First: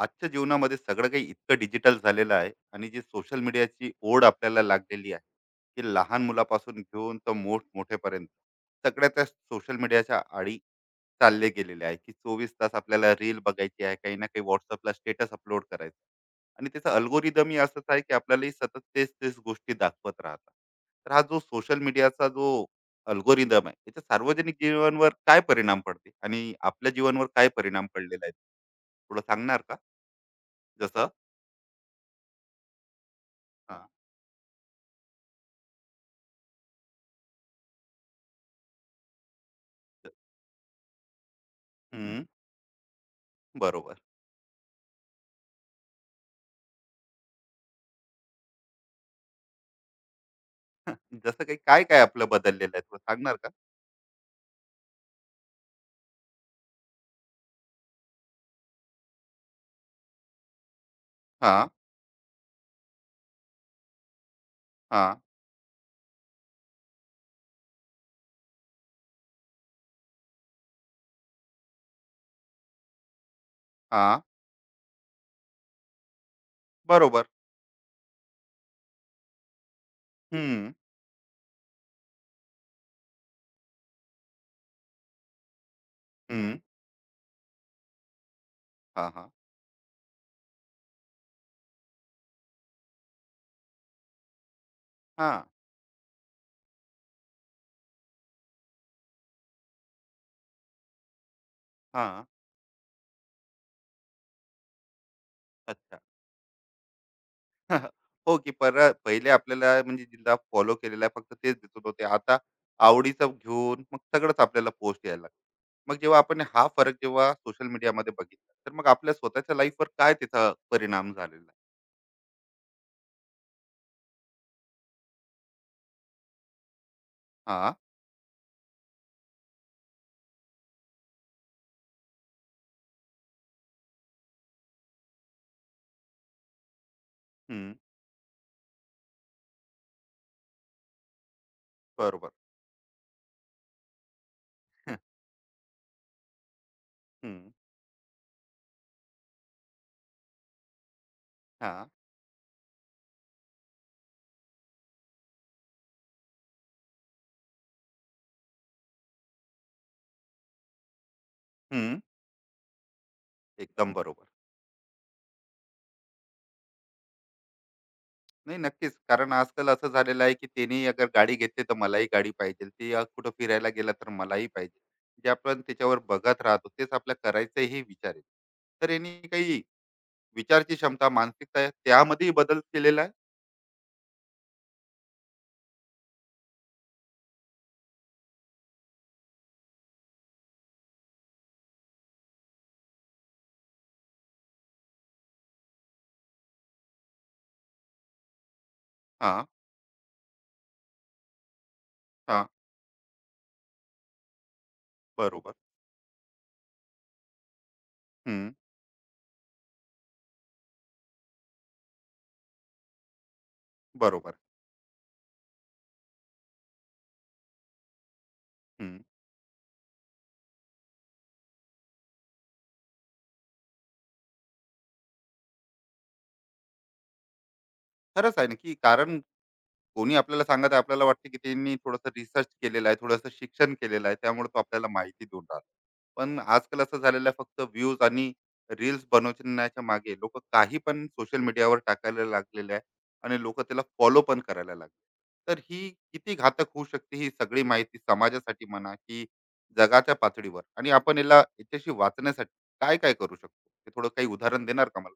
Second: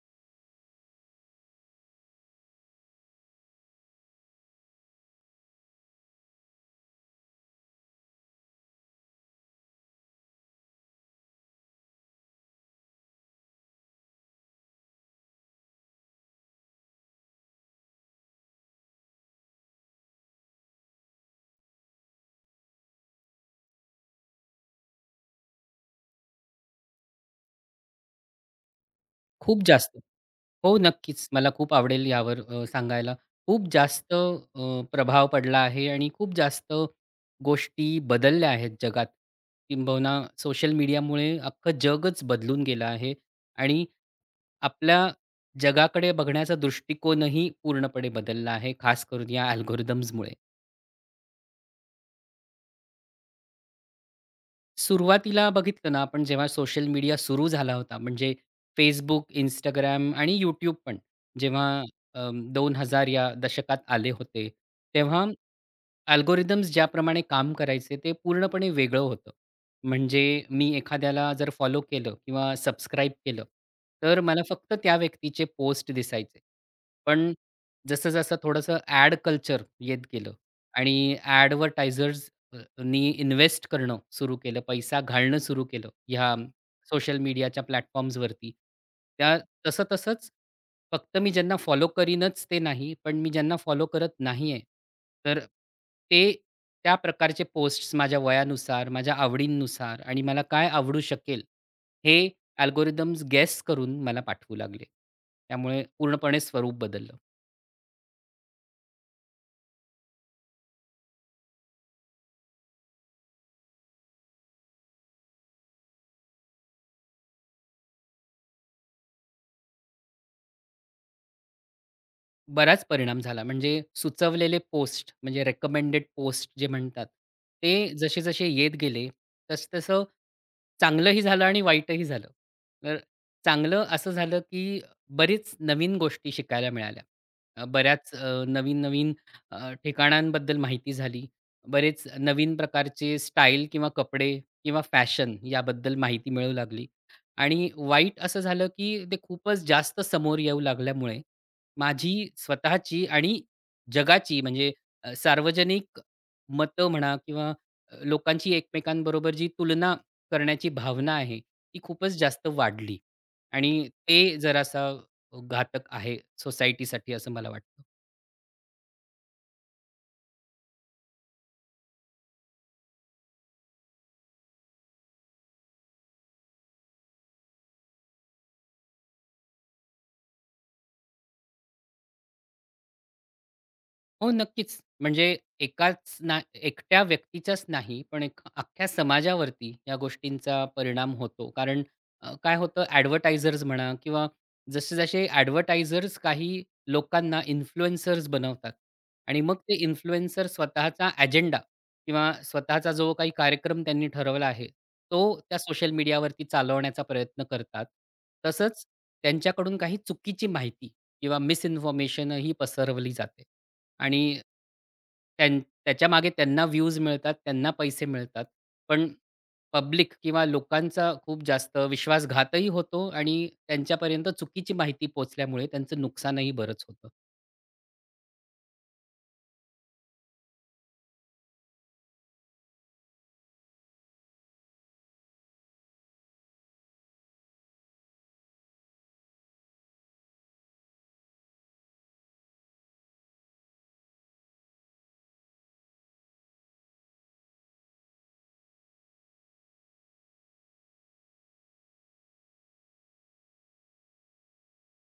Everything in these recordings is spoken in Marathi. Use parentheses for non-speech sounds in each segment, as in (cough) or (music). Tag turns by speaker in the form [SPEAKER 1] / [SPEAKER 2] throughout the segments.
[SPEAKER 1] आजच्या जीवनामध्ये सगळं काही इतकं डिजिटल झालेलं आहे आणि जी सोशल मीडियाची ओढ आपल्याला लागलेली आहे, ती लहान मुलापासून घेऊन तर मोठ मोठेपर्यंत सगळ्या त्या सोशल मीडियाच्या आडी चालले गेलेले आहे. की चोवीस तास आपल्याला रील बघायची आहे, काही ना काही व्हॉट्सअपला स्टेटस अपलोड करायचं. आणि त्याचा अल्गोरिदम ही असंच आहे की आपल्यालाही सतत तेच तेच गोष्टी दाखवत राहतात. तर हा जो सोशल मीडियाचा जो अल्गोरिदम आहे त्याचा सार्वजनिक जीवनावर काय परिणाम पडते आणि आपल्या जीवनावर काय परिणाम पडलेला आहे, थोडं सांगणार
[SPEAKER 2] खूप
[SPEAKER 1] का?
[SPEAKER 2] जास्त. हो,
[SPEAKER 1] जसं?
[SPEAKER 2] नक्कीच. मला खूप आवडेल यावर सांगायला. खूप
[SPEAKER 1] हां.
[SPEAKER 2] जास्त प्रभाव पडला आहे आणि खूप जास्त गोष्टी बदलल्या आहेत जगात. किंबहुना सोशल मीडियामुळे अख्खं जगच
[SPEAKER 1] हं.
[SPEAKER 2] बदलून गेलं आहे आणि
[SPEAKER 1] बरोबर.
[SPEAKER 2] आपल्या जगाकडे बघण्याचा दृष्टिकोनही पूर्णपणे बदलला आहे, खास करून या अल्गोरिदम्समुळे.
[SPEAKER 1] (laughs) जसं काही काय-काय आपलं बदललेलं आहे? थोडं सांगणार का?
[SPEAKER 2] सुरुवातीला बघितलं ना आपण जेव्हा सोशल मीडिया सुरू झाला होता म्हणजे Facebook, Instagram आणि यूट्यूब पण
[SPEAKER 1] हां,
[SPEAKER 2] जेव्हा 2000 या दशकात आले होते,
[SPEAKER 1] हां,
[SPEAKER 2] तेव्हा अल्गोरिदम्स ज्याप्रमाणे काम करायचे ते पूर्णपणे वेगळं होतं. म्हणजे मी एखाद्याला जर फॉलो केलं किंवा सबस्क्राईब केलं,
[SPEAKER 1] हां.
[SPEAKER 2] तर मला फक्त त्या व्यक्तीचे पोस्ट दिसायचे.
[SPEAKER 1] बरोबर.
[SPEAKER 2] पण जसं-जसं थोडंसं ॲड कल्चर येत गेलं
[SPEAKER 1] हं,
[SPEAKER 2] आणि ॲडव्हर्टायझर्स नी इन्व्हेस्ट करणं सुरू केलं, पैसा घालणं सुरू केलं ह्या
[SPEAKER 1] हं.
[SPEAKER 2] सोशल मीडियाच्या प्लॅटफॉर्म्सवरती.
[SPEAKER 1] हां, हां.
[SPEAKER 2] त्या तसं तसंच फक्त मी ज्यांना फॉलो करीनच ते नाही, पण मी ज्यांना फॉलो करत नाही आहे, तर
[SPEAKER 1] हां,
[SPEAKER 2] ते त्या प्रकारचे पोस्ट्स माझ्या वयानुसार, माझ्या आवडींनुसार आणि मला काय आवडू शकेल
[SPEAKER 1] हां.
[SPEAKER 2] हे अल्गोरिदम्स गेस करून मला पाठवू लागले. त्यामुळे
[SPEAKER 1] अच्छा.
[SPEAKER 2] पूर्णपणे स्वरूप बदललं.
[SPEAKER 1] (laughs) हो, की पर पहिले आपल्याला म्हणजे जिल्हा फॉलो केलेला आहे फक्त तेच दिसत होते. आता आवडीचं घेऊन मग सगळंच आपल्याला पोस्ट यायला लागलं. मग जेव्हा आपण हा फरक जेव्हा सोशल मीडियामध्ये बघितला, तर मग आपल्या स्वतःच्या लाईफवर काय त्याचा परिणाम झालेला आहे?
[SPEAKER 2] बराच परिणाम झाला. म्हणजे सुचवलेले पोस्ट म्हणजे रिकमेंडेड पोस्ट जे म्हणतात,
[SPEAKER 1] हां.
[SPEAKER 2] ते जसे-जसे येत गेले, तसं-तसं चांगलंही झालं आणि वाईटही झालं. तर चांगलं असं झालं, की बरीच नवीन गोष्टी शिकायला मिळाल्या.
[SPEAKER 1] हं.
[SPEAKER 2] बऱ्याच नवीन-नवीन ठिकाणांबद्दल माहिती झाली. बरेच
[SPEAKER 1] बरोबर.
[SPEAKER 2] नवीन प्रकारचे स्टाईल किंवा कपडे किंवा
[SPEAKER 1] (laughs)
[SPEAKER 2] फॅशन याबद्दल माहिती मिळू लागली.
[SPEAKER 1] हं.
[SPEAKER 2] आणि वाईट असं झालं, की ते खूपच जास्त समोर येऊ लागल्यामुळे
[SPEAKER 1] हां.
[SPEAKER 2] माझी स्वतःची आणि जगाची म्हणजे सार्वजनिक मतं म्हणा किंवा लोकांची एकमेकांबरोबर जी तुलना करण्याची भावना आहे, ती
[SPEAKER 1] हं.
[SPEAKER 2] खूपच जास्त वाढली आणि
[SPEAKER 1] एकदम बरोबर.
[SPEAKER 2] ते जरासा घातक आहे सोसायटीसाठी असं मला वाटतं.
[SPEAKER 1] नाही, नक्कीच. कारण आजकाल असं झालेलं आहे, की त्यानेही अगर गाडी घेतली तर मलाही गाडी पाहिजे. ते कुठं फिरायला गेला तर मलाही पाहिजे. जे आपण त्याच्यावर बघत राहतो तेच आपल्या करायचाही विचार आहे. तर यांनी काही विचारची क्षमता, मानसिकता आहे, त्यामध्येही बदल केलेला आहे.
[SPEAKER 2] हो, नक्कीच. म्हणजे एकाच ना एकट्या व्यक्तीच्याच नाही, पण एक अख्ख्या समाजावरती या गोष्टींचा परिणाम होतो. कारण काय होतं ॲडव्हर्टायझर्स म्हणा किंवा जसे-जसे ॲडव्हर्टायझर्स काही लोकांना इन्फ्लुएन्सर्स बनवतात आणि
[SPEAKER 1] हां,
[SPEAKER 2] मग ते इन्फ्लुएन्सर स्वतःचा अजेंडा किंवा
[SPEAKER 1] हां.
[SPEAKER 2] स्वतःचा जो काही कार्यक्रम त्यांनी ठरवला आहे, तो
[SPEAKER 1] बरोबर.
[SPEAKER 2] त्या सोशल मीडियावरती चालवण्याचा प्रयत्न करतात.
[SPEAKER 1] हं.
[SPEAKER 2] तसंच त्यांच्याकडून काही चुकीची माहिती किंवा मिसइन्फॉर्मेशन ही पसरवली जाते.
[SPEAKER 1] बरोबर.
[SPEAKER 2] आणि त्यां त्याच्या मागे त्यांना व्ह्यूज मिळतात, त्यांना पैसे मिळतात.
[SPEAKER 1] हं.
[SPEAKER 2] पण पब्लिक किंवा लोकांचा खूप जास्त विश्वासघातही होतो आणि त्यांच्यापर्यंत चुकीची माहिती पोहोचल्यामुळे त्यांचं नुकसानही बरंच होतं.
[SPEAKER 1] खरंच आहे ना, की कारण कोणी आपल्याला सांगत आहे, आपल्याला वाटतं, की त्यांनी थोडंसं रिसर्च केलेलं आहे, थोडंसं शिक्षण केलेलं आहे. त्यामुळे तो आपल्याला माहिती देऊन राहिला. पण आजकाल असं झालेलं आहे फक्त व्ह्यूज आणि रील्स बनवण्याच्या मागे लोक काही पण सोशल मीडियावर टाकायला लागलेले आहे आणि लोक त्याला फॉलो पण करायला लागले. तर ही किती घातक होऊ शकते ही सगळी माहिती समाजासाठी म्हणा, की जगाच्या पातळीवर, आणि आपण याला याच्याशी वाचण्यासाठी काय काय करू शकतो ते थोडं काही उदाहरण देणार का मला?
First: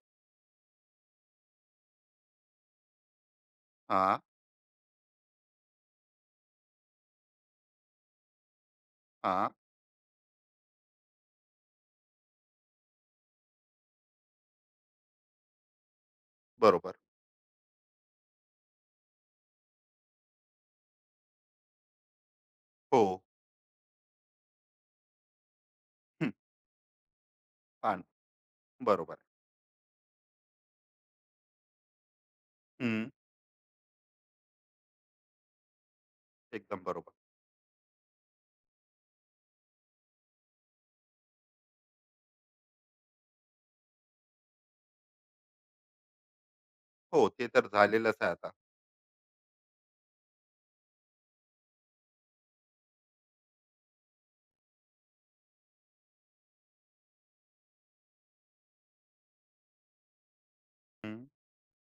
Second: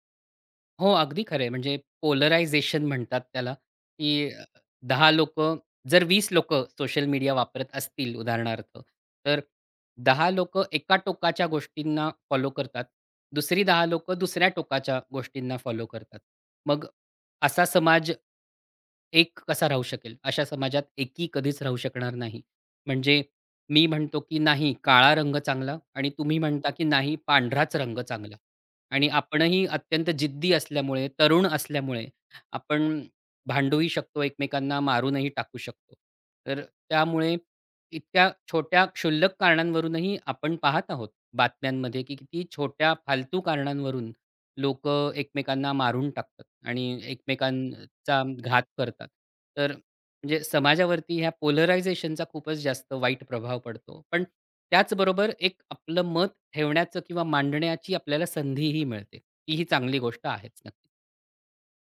[SPEAKER 2] हो, अगदी खरं म्हणजे पोलरायझेशन म्हणतात त्याला,
[SPEAKER 1] हा.
[SPEAKER 2] की 10 लोकं जर 20 लोक सोशल मीडिया वापरत असतील उदाहरणार्थ, तर
[SPEAKER 1] हा.
[SPEAKER 2] 10 लोक एका टोकाच्या गोष्टींना फॉलो करतात. दुसरी 10 लोक दुसऱ्या टोकाच्या गोष्टींना फॉलो करतात. मग
[SPEAKER 1] बरोबर.
[SPEAKER 2] असा समाज एक कसा राहू शकेल? अशा समाजात एकी कधीच राहू शकणार नाही.
[SPEAKER 1] हो.
[SPEAKER 2] म्हणजे मी म्हणतो, की नाही काळा रंग चांगला आणि
[SPEAKER 1] हं,
[SPEAKER 2] तुम्ही म्हणता, की नाही पांढराच रंग
[SPEAKER 1] पान.
[SPEAKER 2] चांगला. आणि
[SPEAKER 1] बरोबर.
[SPEAKER 2] आपणही अत्यंत जिद्दी असल्यामुळे, तरुण असल्यामुळे आपण
[SPEAKER 1] हं,
[SPEAKER 2] भांडूही शकतो, एकमेकांना मारूनही टाकू शकतो. तर
[SPEAKER 1] एकदम बरोबर.
[SPEAKER 2] त्यामुळे इतक्या छोट्या क्षुल्लक कारणांवरूनही आपण पाहत आहोत बातम्यांमध्ये, की किती छोट्या फालतू कारणांवरून लोकं एकमेकांना मारून टाकतात आणि
[SPEAKER 1] हो ते तर झालेलंच
[SPEAKER 2] चा
[SPEAKER 1] आहे आता.
[SPEAKER 2] घात करतात. तर म्हणजे समाजावरती ह्या पोलरायझेशनचा खूपच जास्त वाईट प्रभाव पडतो. पण त्याचबरोबर एक आपलं मत ठेवण्याचं किंवा मांडण्याची आपल्याला संधीही मिळते. ही चांगली गोष्ट आहेच नक्की.
[SPEAKER 1] हं.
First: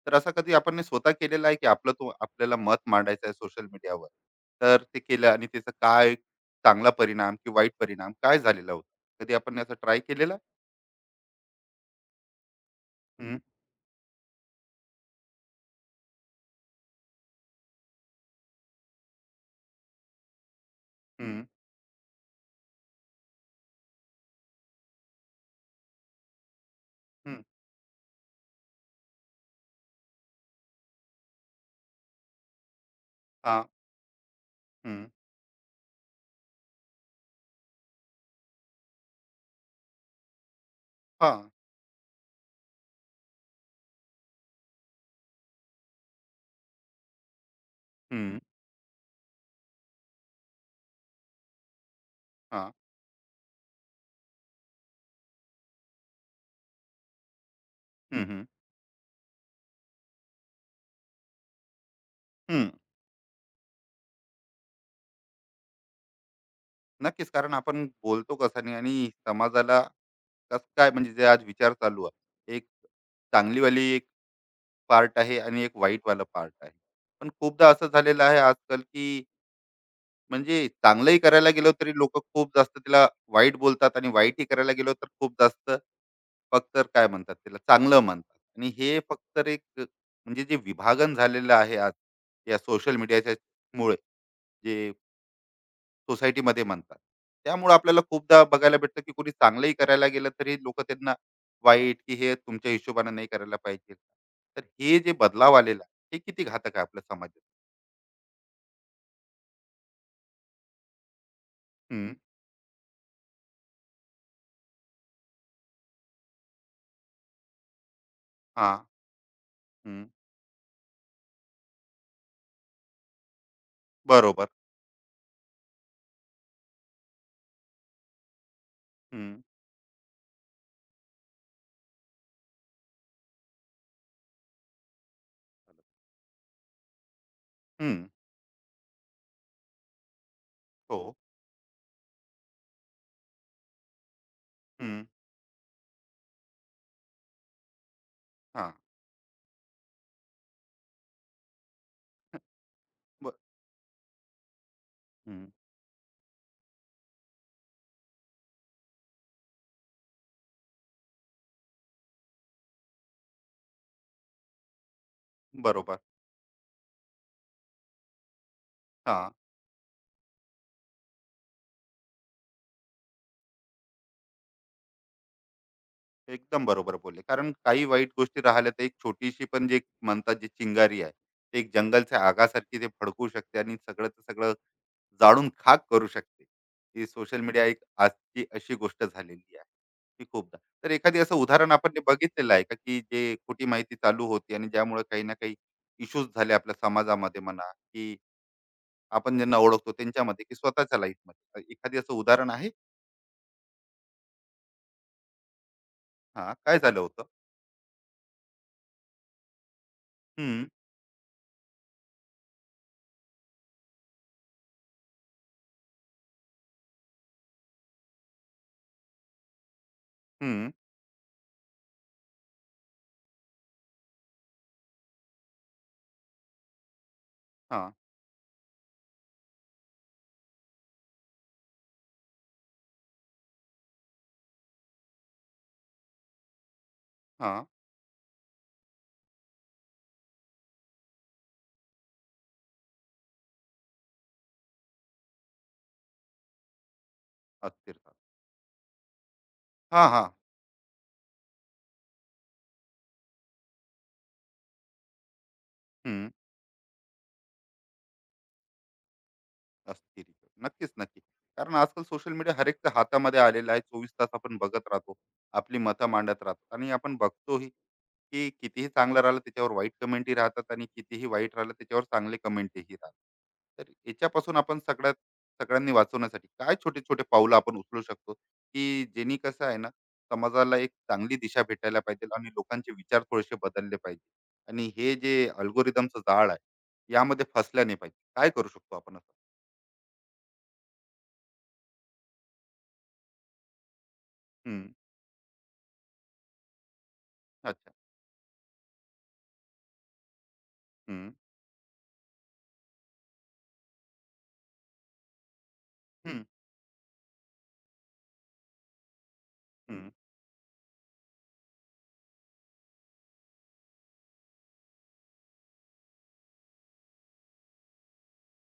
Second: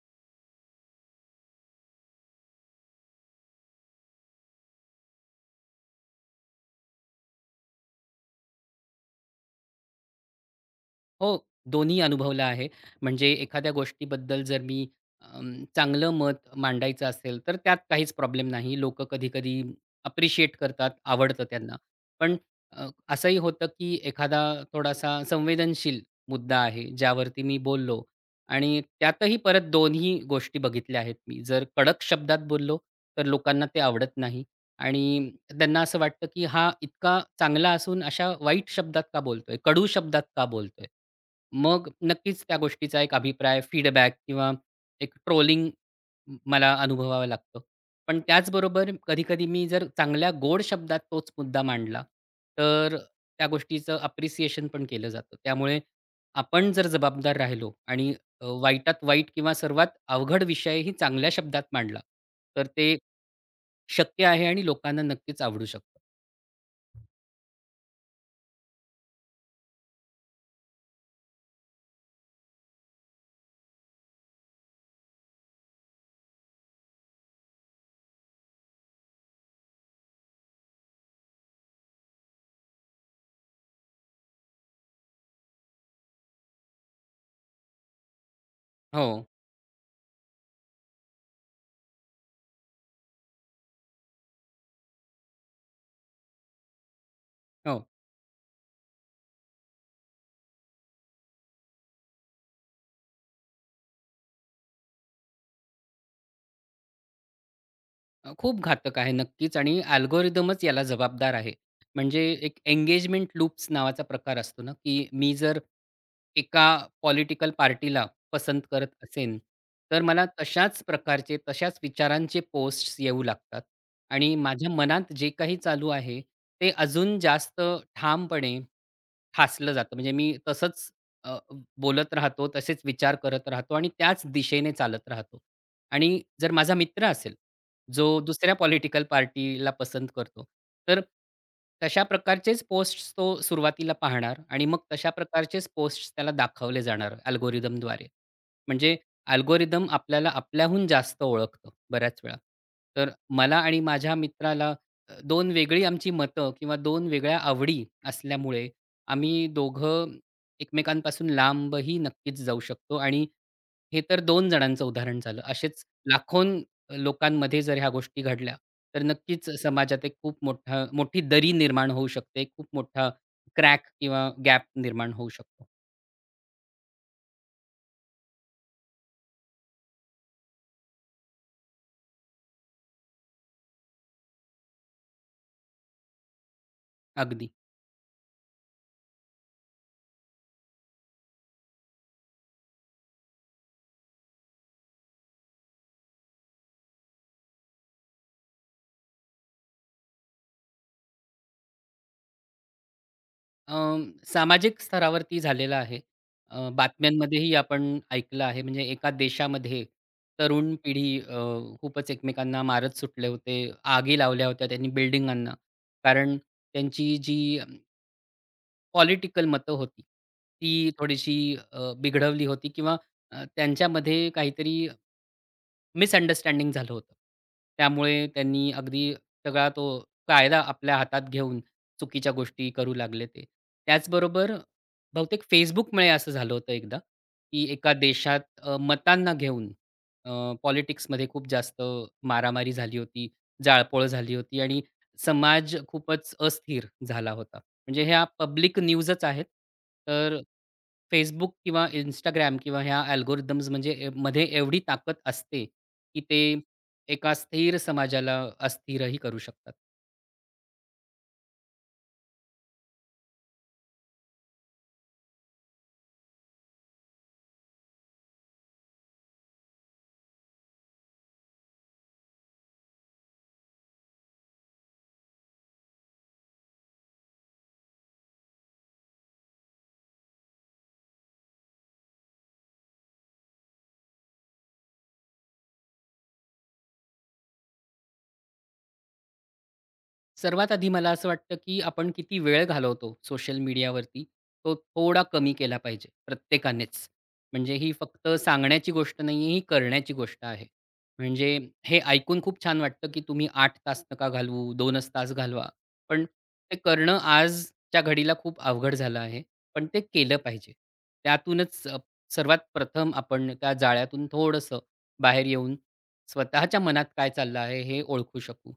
[SPEAKER 1] तर असं कधी आपण ने स्वतः केलेलं आहे की आपलं तो आपल्याला मत मांडायचं आहे सोशल मीडियावर, तर ते केलं आणि त्याचा काय चांगला परिणाम की वाईट परिणाम काय झालेला होता, कधी आपण ने असं ट्राय केलेला?
[SPEAKER 2] हो, दोन्ही अनुभवलं आहे. म्हणजे
[SPEAKER 1] हं,
[SPEAKER 2] एखाद्या गोष्टीबद्दल जर मी चांगलं मत मांडायचं असेल, तर त्यात काहीच प्रॉब्लेम नाही. लोक कधी-कधी अप्रिशिएट करतात,
[SPEAKER 1] हं,
[SPEAKER 2] आवडतं त्यांना. पण अ, असंही होतं, की एखादा थोडासा संवेदनशील मुद्दा आहे,
[SPEAKER 1] हं,
[SPEAKER 2] ज्यावरती मी बोललो आणि त्यातही परत दोन्ही गोष्टी बघितल्या आहेत मी. जर कडक शब्दात बोललो, तर
[SPEAKER 1] हा,
[SPEAKER 2] लोकांना ते आवडत नाही.
[SPEAKER 1] हं,
[SPEAKER 2] आणि त्यांना असं वाटतं, की हा इतका चांगला असून अशा वाईट शब्दात का बोलतोय? कडू शब्दात का बोलतोय?
[SPEAKER 1] हा,
[SPEAKER 2] मग नक्कीच त्या गोष्टीचा एक अभिप्राय, फीडबॅक किंवा एक ट्रोलिंग मला अनुभवावं लागतं. पण
[SPEAKER 1] हं,
[SPEAKER 2] त्याचबरोबर कधी-कधी मी जर चांगल्या गोड शब्दात तोच मुद्दा मांडला,
[SPEAKER 1] हा,
[SPEAKER 2] तर त्या गोष्टीचं अप्रिसिएशन पण केलं जातं. त्यामुळे आपण जर जबाबदार राहिलो आणि
[SPEAKER 1] हं, हं,
[SPEAKER 2] वाईटात वाईट किंवा सर्वात अवघड विषयही चांगल्या शब्दात मांडला, तर
[SPEAKER 1] हं.
[SPEAKER 2] ते शक्य आहे आणि लोकांना नक्कीच आवडू शकतं.
[SPEAKER 1] नक्कीच कारण आपण बोलतो कसाने आणि समाजाला कस काय, म्हणजे जे आज विचार चालू आहे, एक चांगलीवाली एक पार्ट आहे आणि एक वाईटवाला पार्ट आहे. पण खूपदा असं झालेलं आहे आजकाल की म्हणजे चांगलंही करायला गेलो तरी लोक खूप जास्त तिला वाईट बोलतात आणि वाईटही करायला गेलो तर खूप जास्त फक्त काय म्हणतात त्याला चांगलं म्हणतात. आणि हे
[SPEAKER 2] हो,
[SPEAKER 1] फक्त एक म्हणजे जे विभागन झालेलं आहे आज या सोशल मीडियाच्या मुळे, जे सोसायटीमध्ये म्हणतात, त्यामुळे
[SPEAKER 2] हो.
[SPEAKER 1] आपल्याला खूपदा बघायला भेटतं की कोणी चांगलंही करायला गेलं तरी लोक त्यांना वाईट की हे तुमच्या हिशोबाने नाही करायला पाहिजे. तर हे जे बदलाव आलेला आहे, हे किती घातक आहे आपल्या समाजात.
[SPEAKER 2] खूप घातक आहे नक्कीच आणि अल्गोरिदमच याला जबाबदार आहे.
[SPEAKER 1] हम्म,
[SPEAKER 2] म्हणजे एक एंगेजमेंट लूप्स नावाचा प्रकार असतो ना, की मी जर एका पॉलिटिकल पार्टीला पसंत
[SPEAKER 1] हा.
[SPEAKER 2] करत असेन, तर
[SPEAKER 1] हम्म,
[SPEAKER 2] मला तशाच प्रकारचे, तशाच विचारांचे पोस्ट्स येऊ लागतात आणि
[SPEAKER 1] बरोबर.
[SPEAKER 2] माझ्या मनात जे काही चालू आहे, ते अजून जास्त ठामपणे
[SPEAKER 1] हम्म,
[SPEAKER 2] ठासलं जातं. म्हणजे मी तसंच अ, बोलत राहतो, तसेच विचार करत राहतो आणि त्याच दिशेने चालत राहतो. आणि जर माझा मित्र असेल, जो
[SPEAKER 1] हम्म.
[SPEAKER 2] दुसऱ्या पॉलिटिकल पार्टीला पसंत करतो,
[SPEAKER 1] हो.
[SPEAKER 2] तर तशा प्रकारचेच पोस्ट्स तो सुरुवातीला पाहणार आणि मग
[SPEAKER 1] हं.
[SPEAKER 2] तशा प्रकारचेच पोस्ट्स त्याला दाखवले जाणार अल्गोरिदमद्वारे.
[SPEAKER 1] हां.
[SPEAKER 2] म्हणजे अल्गोरिदम आपल्याला आपल्याहून जास्त ओळखतं बऱ्याच वेळा. तर
[SPEAKER 1] ब
[SPEAKER 2] मला आणि माझ्या मित्राला
[SPEAKER 1] हं.
[SPEAKER 2] 2 वेगळी आमची मतं किंवा 2 वेगळ्या आवडी असल्यामुळे आम्ही दोघं एकमेकांपासून लांबही नक्कीच जाऊ शकतो आणि हे तर 2 जणांचं उदाहरण झालं. असेच
[SPEAKER 1] बरोबर.
[SPEAKER 2] लाखोन लोकांमध्ये जर ह्या गोष्टी घडल्या, तर
[SPEAKER 1] हां.
[SPEAKER 2] नक्कीच समाजात एक खूप मोठा मोठी दरी निर्माण होऊ शकते. खूप मोठा क्रॅक किंवा गॅप निर्माण होऊ शकतो.
[SPEAKER 1] एकदम बरोबर बोलले. कारण काही वाईट गोष्टी राहिल्या तर एक छोटीशी पण जे म्हणतात जी चिंगारी आहे, ते एक जंगलच्या आगासारखी ते भड़कू शकते आणि सगळंचं सगळं जाळून खाक करू शकते. ही सोशल
[SPEAKER 2] अगदी.
[SPEAKER 1] मीडिया एक आजची अशी गोष्ट झालेली आहे, की खूपदा. तर एखादी असं उदाहरण आपण जे बघितलेलं आहे का, की जे खोटी माहिती चालू होती आणि ज्यामुळे काही ना काही इश्यूज झाले आपल्या समाजामध्ये म्हणा, की आपण ज्यांना ओळखतो त्यांच्यामध्ये की स्वतःच्या लाईफमध्ये. एखादी असं उदाहरण आहे?
[SPEAKER 2] सामाजिक स्तरावरती झालेला आहे.
[SPEAKER 1] हा, काय झालं होतं?
[SPEAKER 2] बातम्यांमध्येही आपण ऐकलं आहे. म्हणजे एका देशामध्ये
[SPEAKER 1] हं,
[SPEAKER 2] तरुण पिढी खूपच एकमेकांना मारत सुटले होते. आगी लावल्या होत्या त्यांनी बिल्डिंगांना. कारण त्यांची जी पॉलिटिकल मतं होती,
[SPEAKER 1] हं.
[SPEAKER 2] ती थोडीशी बिघडवली होती किंवा त्यांच्यामध्ये काहीतरी मिसअंडरस्टँडिंग झालं होतं.
[SPEAKER 1] हां,
[SPEAKER 2] त्यामुळे त्यांनी अगदी सगळा तो कायदा आपल्या हातात घेऊन चुकीच्या गोष्टी करू लागले ते. त्याचबरोबर बहुतेक Facebookमुळे असं झालं होतं एकदा,
[SPEAKER 1] हा,
[SPEAKER 2] की एका देशात मतांना घेऊन अ, पॉलिटिक्समध्ये खूप जास्त मारामारी झाली होती, जाळपोळ झाली होती आणि समाज खूपच अस्थिर झाला होता. म्हणजे
[SPEAKER 1] अस्थिरता.
[SPEAKER 2] ह्या पब्लिक न्यूजच आहेत.
[SPEAKER 1] हां, हा,
[SPEAKER 2] तर Facebook किंवा Instagram किंवा ह्या अल्गोरिथम्स म्हणजे ए मध्ये एवढी ताकद असते, की
[SPEAKER 1] हं.
[SPEAKER 2] ते एका स्थिर समाजाला अस्थिरही करू शकतात.
[SPEAKER 1] असतील. नक्कीच, नक्की. कारण आजकाल सोशल मीडिया हर एकच्या हातामध्ये आलेला आहे. 24 तास आपण बघत राहतो. आपली मतं मांडत राहतो आणि आपण बघतोही, की कितीही चांगलं राहिलं त्याच्यावर वाईट कमेंटही राहतात आणि कितीही वाईट राहिलं त्याच्यावर चांगले कमेंटही राहतात. तर याच्यापासून आपण सगळ्यात सगळ्यांनी वाचवण्यासाठी काय छोटे-छोटे पाऊलं आपण उचलू शकतो, की जेणे कसं आहे ना, समाजाला एक चांगली दिशा भेटायला पाहिजे आणि लोकांचे विचार थोडेसे बदलले पाहिजे, आणि हे जे अल्गोरिदमचं जाळ आहे, यामध्ये फसल्या नाही पाहिजे. काय करू शकतो आपण?
[SPEAKER 2] सर्वात आधी मला असं वाटतं, की आपण किती वेळ घालवतो सोशल मीडियावरती, तो
[SPEAKER 1] हं,
[SPEAKER 2] थोडा कमी केला पाहिजे प्रत्येकानेच. म्हणजे ही
[SPEAKER 1] अच्छा.
[SPEAKER 2] फक्त सांगण्याची गोष्ट नाही आहे, ही करण्याची गोष्ट आहे.
[SPEAKER 1] हं,
[SPEAKER 2] म्हणजे हे ऐकून खूप छान वाटतं, की तुम्ही 8 तास नका घालवू, 2च तास घालवा. पण
[SPEAKER 1] हं,
[SPEAKER 2] ते करणं आजच्या घडीला खूप अवघड झालं आहे. पण ते
[SPEAKER 1] हं.
[SPEAKER 2] केलं पाहिजे. त्यातूनच सर्वात प्रथम आपण त्या जाळ्यातून थोडंसं बाहेर येऊन स्वतःच्या मनात काय चाललं आहे, हे ओळखू शकू.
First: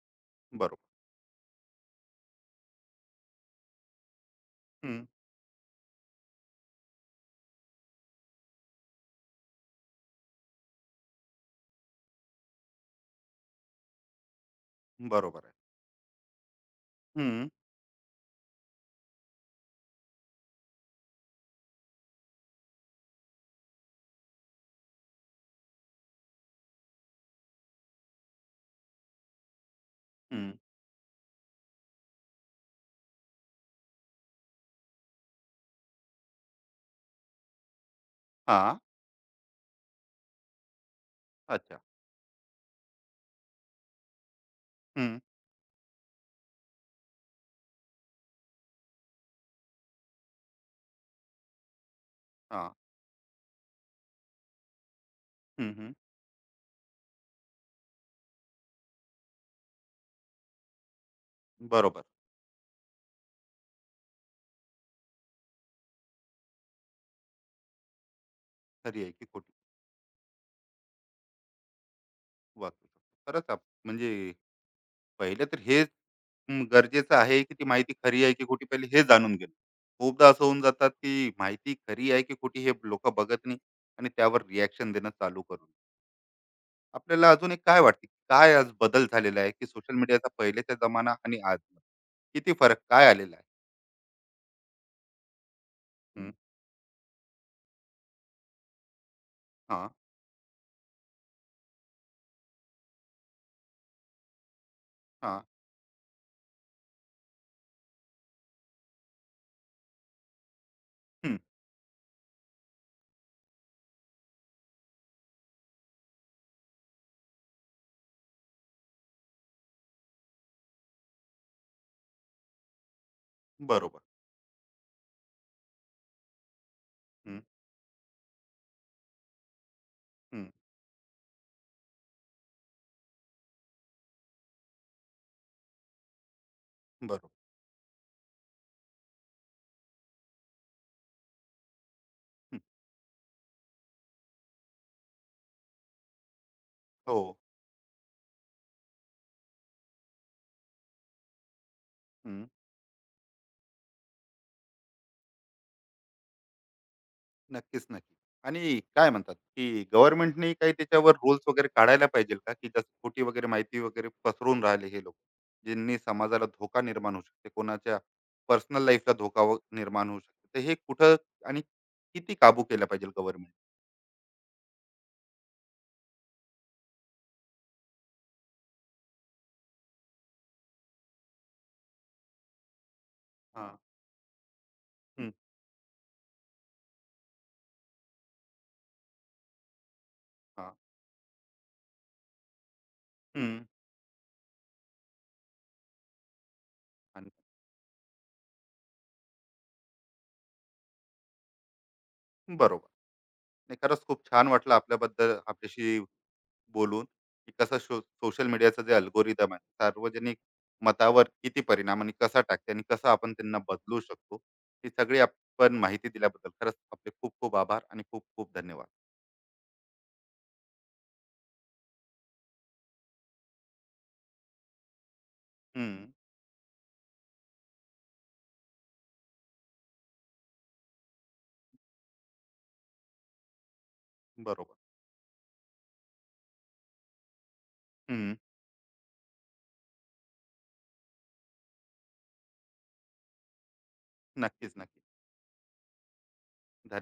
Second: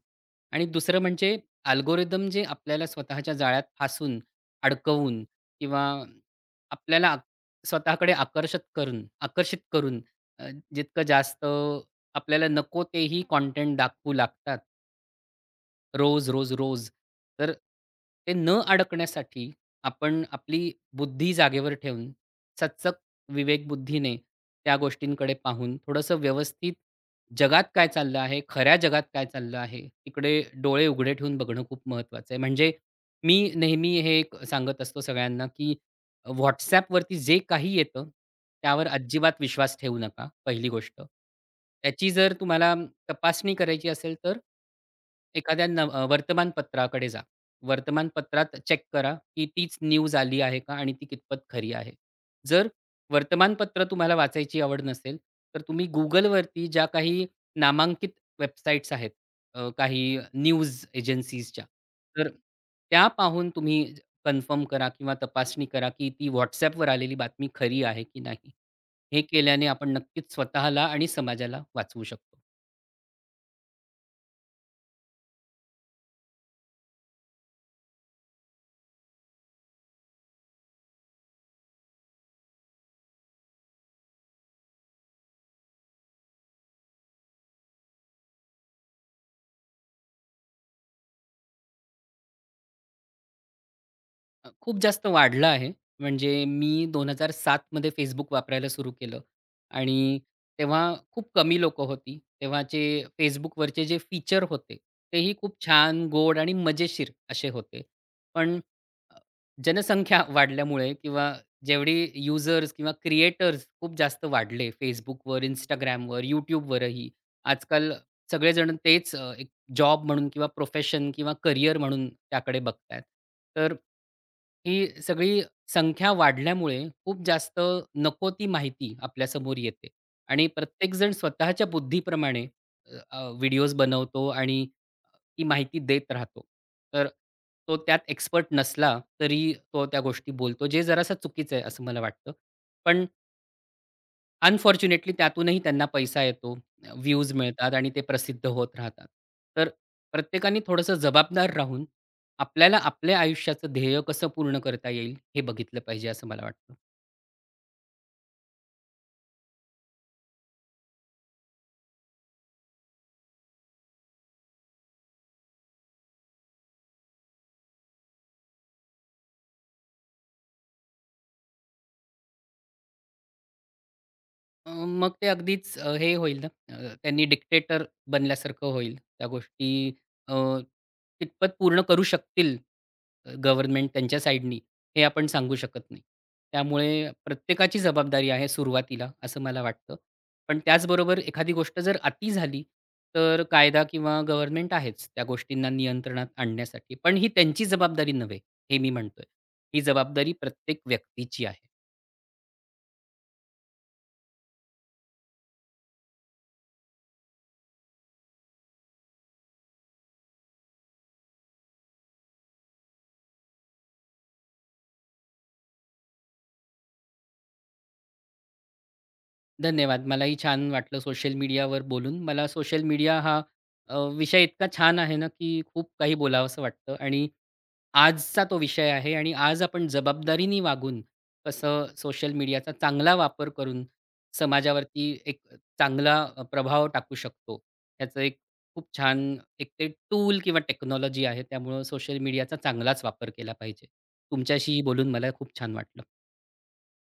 [SPEAKER 2] आणि
[SPEAKER 1] बरोबर.
[SPEAKER 2] दुसरं म्हणजे अल्गोरिदम जे आपल्याला स्वतःच्या जाळ्यात फासून,
[SPEAKER 1] हं,
[SPEAKER 2] अडकवून किंवा आपल्याला स्वतःकडे आकर्षक करून आकर्षित करून अ, जितकं जास्त आपल्याला नको तेही कंटेंट दाखवू लागतात,
[SPEAKER 1] बरोबर आहे.
[SPEAKER 2] रोज, रोज, रोज.
[SPEAKER 1] हं,
[SPEAKER 2] तर ते न अडकण्यासाठी आपण आपली बुद्धी जागेवर ठेवून, सचक विवेकबुद्धीने त्या गोष्टींकडे पाहून, थोडंसं व्यवस्थित जगात काय चाललं आहे, खऱ्या जगात काय चाललं आहे, तिकडे
[SPEAKER 1] हं.
[SPEAKER 2] डोळे उघडे ठेवून बघणं खूप महत्त्वाचं आहे. म्हणजे मी नेहमी हे एक सांगत असतो सगळ्यांना, की WhatsAppवरती जे काही येतं,
[SPEAKER 1] हां.
[SPEAKER 2] त्यावर अजिबात विश्वास ठेवू नका, पहिली गोष्ट.
[SPEAKER 1] अच्छा.
[SPEAKER 2] त्याची जर तुम्हाला तपासणी करायची असेल, तर
[SPEAKER 1] हं,
[SPEAKER 2] एखाद्या वर्तमानपत्राकडे जा. वर्तमानपत्रात चेक करा, की तीच न्यूज आली आहे का आणि ती कितपत खरी आहे. जर
[SPEAKER 1] हां.
[SPEAKER 2] वर्तमानपत्र तुम्हाला वाचायची आवड नसेल, तर
[SPEAKER 1] हं,
[SPEAKER 2] तुम्ही
[SPEAKER 1] हं.
[SPEAKER 2] Googleवरती ज्या काही नामांकित वेबसाईट्स आहेत, काही न्यूज एजन्सीजच्या,
[SPEAKER 1] बरोबर.
[SPEAKER 2] तर त्या पाहून तुम्ही कन्फर्म करा किंवा तपासणी करा की ती WhatsAppवर आलेली बातमी खरी आहे की नाही.
[SPEAKER 1] खरी आहे
[SPEAKER 2] हे
[SPEAKER 1] की खोटी?
[SPEAKER 2] केल्याने आपण नक्कीच स्वतःला आणि समाजाला वाचवू शकतो.
[SPEAKER 1] वाकई. खरंच आप म्हणजे पहिले तर हेच गरजेचं आहे की ती माहिती खरी आहे की खोटी पहिले हे जाणून घेणं. खूपदा असं होऊन जातात की माहिती खरी आहे की खोटी हे लोकं बघत नाही आणि त्यावर रिएक्शन देणं चालू करून. आपल्याला अजून एक काय वाटते? काय आज बदल झालेला आहे की सोशल मीडियाचा पहिलेचा जमाना आणि आज किती फरक काय आलेला आहे?
[SPEAKER 2] खूप जास्त वाढला आहे.
[SPEAKER 1] हं,
[SPEAKER 2] म्हणजे मी 2007 मध्ये Facebook वापरायला सुरू केलं
[SPEAKER 1] हां.
[SPEAKER 2] आणि तेव्हा खूप कमी लोकं होती. तेव्हाचे Facebookवरचे जे फीचर होते, तेही
[SPEAKER 1] हा.
[SPEAKER 2] खूप छान, गोड आणि मजेशीर असे होते. पण अ, जनसंख्या वाढल्यामुळे किंवा
[SPEAKER 1] हं,
[SPEAKER 2] जेवढी युजर्स किंवा क्रिएटर्स खूप जास्त वाढले Facebookवर, Instagramवर, YouTubeवरही. आजकाल सगळेजण तेच जॉब म्हणून किंवा प्रोफेशन किंवा करियर म्हणून त्याकडे बघतायत. तर
[SPEAKER 1] बरोबर.
[SPEAKER 2] ही सगळी संख्या वाढल्यामुळे खूप
[SPEAKER 1] हं,
[SPEAKER 2] जास्त नको ती माहिती आपल्यासमोर येते
[SPEAKER 1] हं,
[SPEAKER 2] आणि प्रत्येकजण स्वतःच्या बुद्धीप्रमाणे अ, अ, व्हिडिओज बनवतो आणि ती माहिती देत राहतो. तर
[SPEAKER 1] बरोबर.
[SPEAKER 2] तो त्यात एक्सपर्ट नसला तरी तो त्या गोष्टी बोलतो, जे जरासं चुकीचं आहे असं मला वाटतं.
[SPEAKER 1] हं,
[SPEAKER 2] पण अनफॉर्च्युनेटली त्यातूनही त्यांना पैसा येतो,
[SPEAKER 1] हो.
[SPEAKER 2] व्ह्यूज मिळतात आणि ते प्रसिद्ध होत राहतात. तर प्रत्येकाने थोडंसं जबाबदार राहून
[SPEAKER 1] हं,
[SPEAKER 2] आपल्याला आपल्या आयुष्याचं ध्येय कसं पूर्ण करता येईल हे बघितलं पाहिजे असं मला वाटतं.
[SPEAKER 1] नक्कीच नक्की. आणि काय म्हणतात की गव्हर्नमेंटने काही त्याच्यावर रूल्स वगैरे काढायला पाहिजे का, की जसं खोटी वगैरे माहिती वगैरे पसरून राहिले हे लोक ज्यांनी समाजाला धोका निर्माण होऊ शकते, कोणाच्या पर्सनल लाईफला धोका निर्माण होऊ शकते, तर हे कुठं आणि किती काबू केलं पाहिजे गव्हर्नमेंट?
[SPEAKER 2] मग ते अगदीच हे होईल ना, त्यांनी डिक्टेटर बनल्यासारखं होईल. त्या गोष्टी अ, कितपत पूर्ण करू शकतील
[SPEAKER 1] हा.
[SPEAKER 2] गव्हर्नमेंट त्यांच्या साईडनी, हे आपण
[SPEAKER 1] हं,
[SPEAKER 2] सांगू शकत नाही. त्यामुळे प्रत्येकाची जबाबदारी आहे सुरुवातीला, असं मला वाटतं. पण
[SPEAKER 1] हा.
[SPEAKER 2] त्याचबरोबर एखादी गोष्ट जर अति झाली, तर
[SPEAKER 1] हं,
[SPEAKER 2] कायदा किंवा गव्हर्नमेंट आहेच त्या गोष्टींना नियंत्रणात आणण्यासाठी. पण ही
[SPEAKER 1] आणि
[SPEAKER 2] त्यांची जबाबदारी नव्हे, हे मी म्हणतोय. ही जबाबदारी प्रत्येक व्यक्तीची आहे.
[SPEAKER 1] बरोबर. नाही, खरंच खूप छान वाटलं आपल्याबद्दल आपल्याशी बोलून, की कसं सोशल मीडियाचं जे अल्गोरिदम आहे सार्वजनिक मतावर किती परिणाम आणि कसा टाकते आणि कसं आपण त्यांना बदलू शकतो, ही सगळी आपण माहिती दिल्याबद्दल खरंच आपले खूप खूप आभार आणि खूप खूप धन्यवाद.
[SPEAKER 2] धन्यवाद. मलाही छान वाटलं सोशल मीडियावर बोलून. मला सोशल मीडिया हा विषय इतका छान आहे ना, की खूप
[SPEAKER 1] हम्म.
[SPEAKER 2] काही बोलावंसं वाटतं आणि आजचा तो विषय आहे आणि आज आपण जबाबदारीने वागून कसं सोशल मीडियाचा चांगला वापर करून
[SPEAKER 1] बरोबर.
[SPEAKER 2] समाजावरती एक चांगला प्रभाव टाकू शकतो. याचं
[SPEAKER 1] हम्म.
[SPEAKER 2] एक खूप छान एक ते टूल किंवा टेक्नॉलॉजी आहे. त्यामुळं सोशल मीडियाचा चांगलाच वापर केला पाहिजे.
[SPEAKER 1] नक्कीच
[SPEAKER 2] तुमच्याशीही
[SPEAKER 1] नक्की.
[SPEAKER 2] बोलून मला खूप छान वाटलं.
[SPEAKER 1] धन्यवाद.